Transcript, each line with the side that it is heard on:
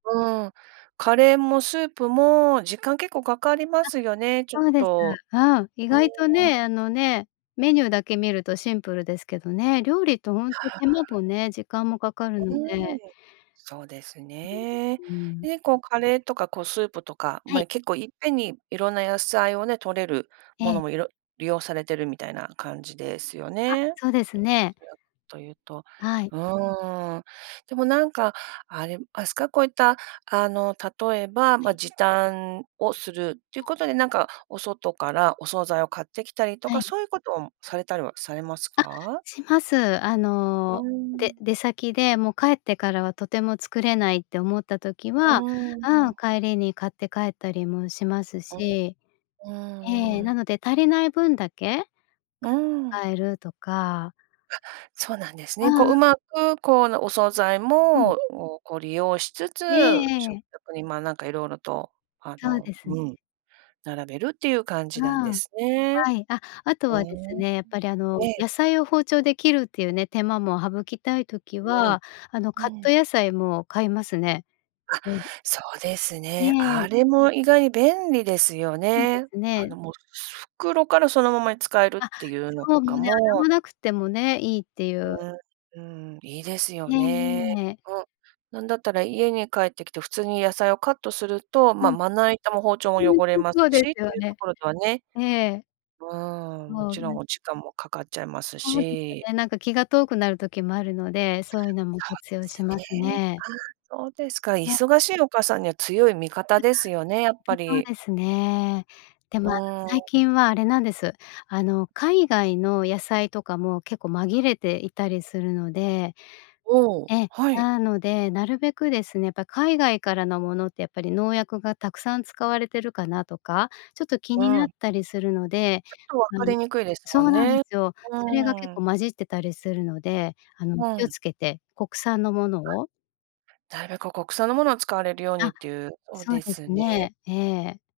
right: うーん、カレーも、スープ
left: うん。
right: も時間結構かかりますよね、ちょ
left: あ、
right: っ
left: そうです。
right: と。
left: うん、意
right: うー
left: 外と
right: ん、う
left: ね、
right: ん。
left: あのね、メニューだけ見るとシンプルですけどね。料理ってほんと、
right: はん。
left: 手間ぽね、時間もかかるの
right: うー
left: で。
right: ん。そうですね。
left: うん、うーん。
right: で、こう、カレーとか、こう、スープとか、
left: はい。
right: ま、結構いっぺんに色んな野菜をね、摂れる
left: え
right: も
left: え。
right: のも、いろ利用されてるみたいな感じですよ
left: あ、
right: ね。
left: そうです
right: ど
left: ね。
right: ちらというと。
left: はい。
right: うーん。でも、なんか、あ、でも、あすかこういった、あの、例えば、
left: えん。
right: ま、時短をするってい
left: う
right: う
left: ん。
right: ことで、なんか、お外からお惣菜を買ってきたりと
left: は
right: か、
left: い。
right: そういうことをん、されたりはされます
left: あ、
right: か？
left: します。あ
right: うー
left: の、で
right: ん。
left: 出先で、もう、帰ってからはとても作れないって思った時
right: う
left: は、
right: ーん。う
left: あう、
right: ん。
left: 帰りに買って帰ったりもします
right: うん。
left: し。
right: う
left: え
right: ん、
left: え、
right: うーん。
left: なので、足りない分だけ、く
right: うーん。
left: かえるとか。
right: は、そうなんです
left: ああ、
right: ね。こう、
left: あ。
right: 上手く、こう、あの、お惣菜
left: うん。
right: もをこう利用しつつ、
left: えええ
right: 食
left: え。
right: 卓に、ま、なんか、色々と。あ
left: そう
right: の、
left: ですね。
right: うん、並べるっていう感じなんで
left: あう、
right: すね。
left: はい、あ、あと
right: うー
left: はです
right: ん。
left: ね、やっぱり、あの、
right: ええ。
left: 野菜を包丁で切るっていうね、手間も省きたい時
right: わん、
left: は、あの、カッ
right: え
left: ト
right: え。
left: 野菜も買いますね。
right: あ、
left: うん。
right: そうです
left: い
right: ね。
left: え、
right: あ
left: え。
right: れも意外に便利ですよ
left: そうで
right: ね。
left: す
right: あ
left: ね。
right: の、もう、す袋からそのままに使えるっ
left: あ、
right: ていうの
left: そう、
right: と
left: も
right: か
left: うね、洗
right: も
left: わなくてもね、いいっていう。
right: うーん。うーん、いいです
left: へ
right: よね。
left: え。
right: うん、なんだったら家に帰ってきて、普通に野菜をカットすると、
left: う
right: ま、
left: ん。
right: まな板も包丁も
left: ほえ、
right: 汚れ
left: そ
right: ま
left: そ
right: す
left: う
right: し、
left: で
right: っ
left: す
right: て
left: よ
right: いうと
left: ね。
right: ころとはね、
left: ええ。
right: うーん、も
left: そう
right: ちろん、
left: ね。
right: お時間もかかっちゃいます
left: そうですよ
right: し。
left: ね、なんか、気が遠くなる時もあるので、そういうのも活用し
right: そう
left: ま
right: で
left: す
right: すね。
left: ね。
right: あ、そうですか、
left: ほい。
right: 忙しいお母さんには強い味
left: い
right: 方ですよね、やっぱ
left: や、そう
right: り。
left: ですね。で
right: う
left: も、あの、
right: ー
left: 最
right: ん。
left: 近はあれなんです。あの、海外の野菜とかも結構紛れていたりするので
right: おお、
left: ええ、
right: はい。
left: なので、なるべくですね、やっぱ、海外からの物ってやっぱり農薬がたくさん使われてるかなとか、ちょっと気
right: う
left: になっ
right: ん。
left: たりするので、
right: ちょっと、分
left: あ
right: か
left: の
right: りにくいです
left: そ
right: も
left: う
right: ん
left: なんで
right: ね、
left: すよ。
right: う
left: それが結
right: ーん。
left: 構混じってたりするので、あの、
right: う
left: 気を
right: ん。
left: 付けて、国産のもの
right: あ、
left: を。
right: だいぶ、こう、国産の物を使われるように
left: あ、
right: っていう、お
left: そう
right: で
left: です
right: すね。
left: ね、ええ。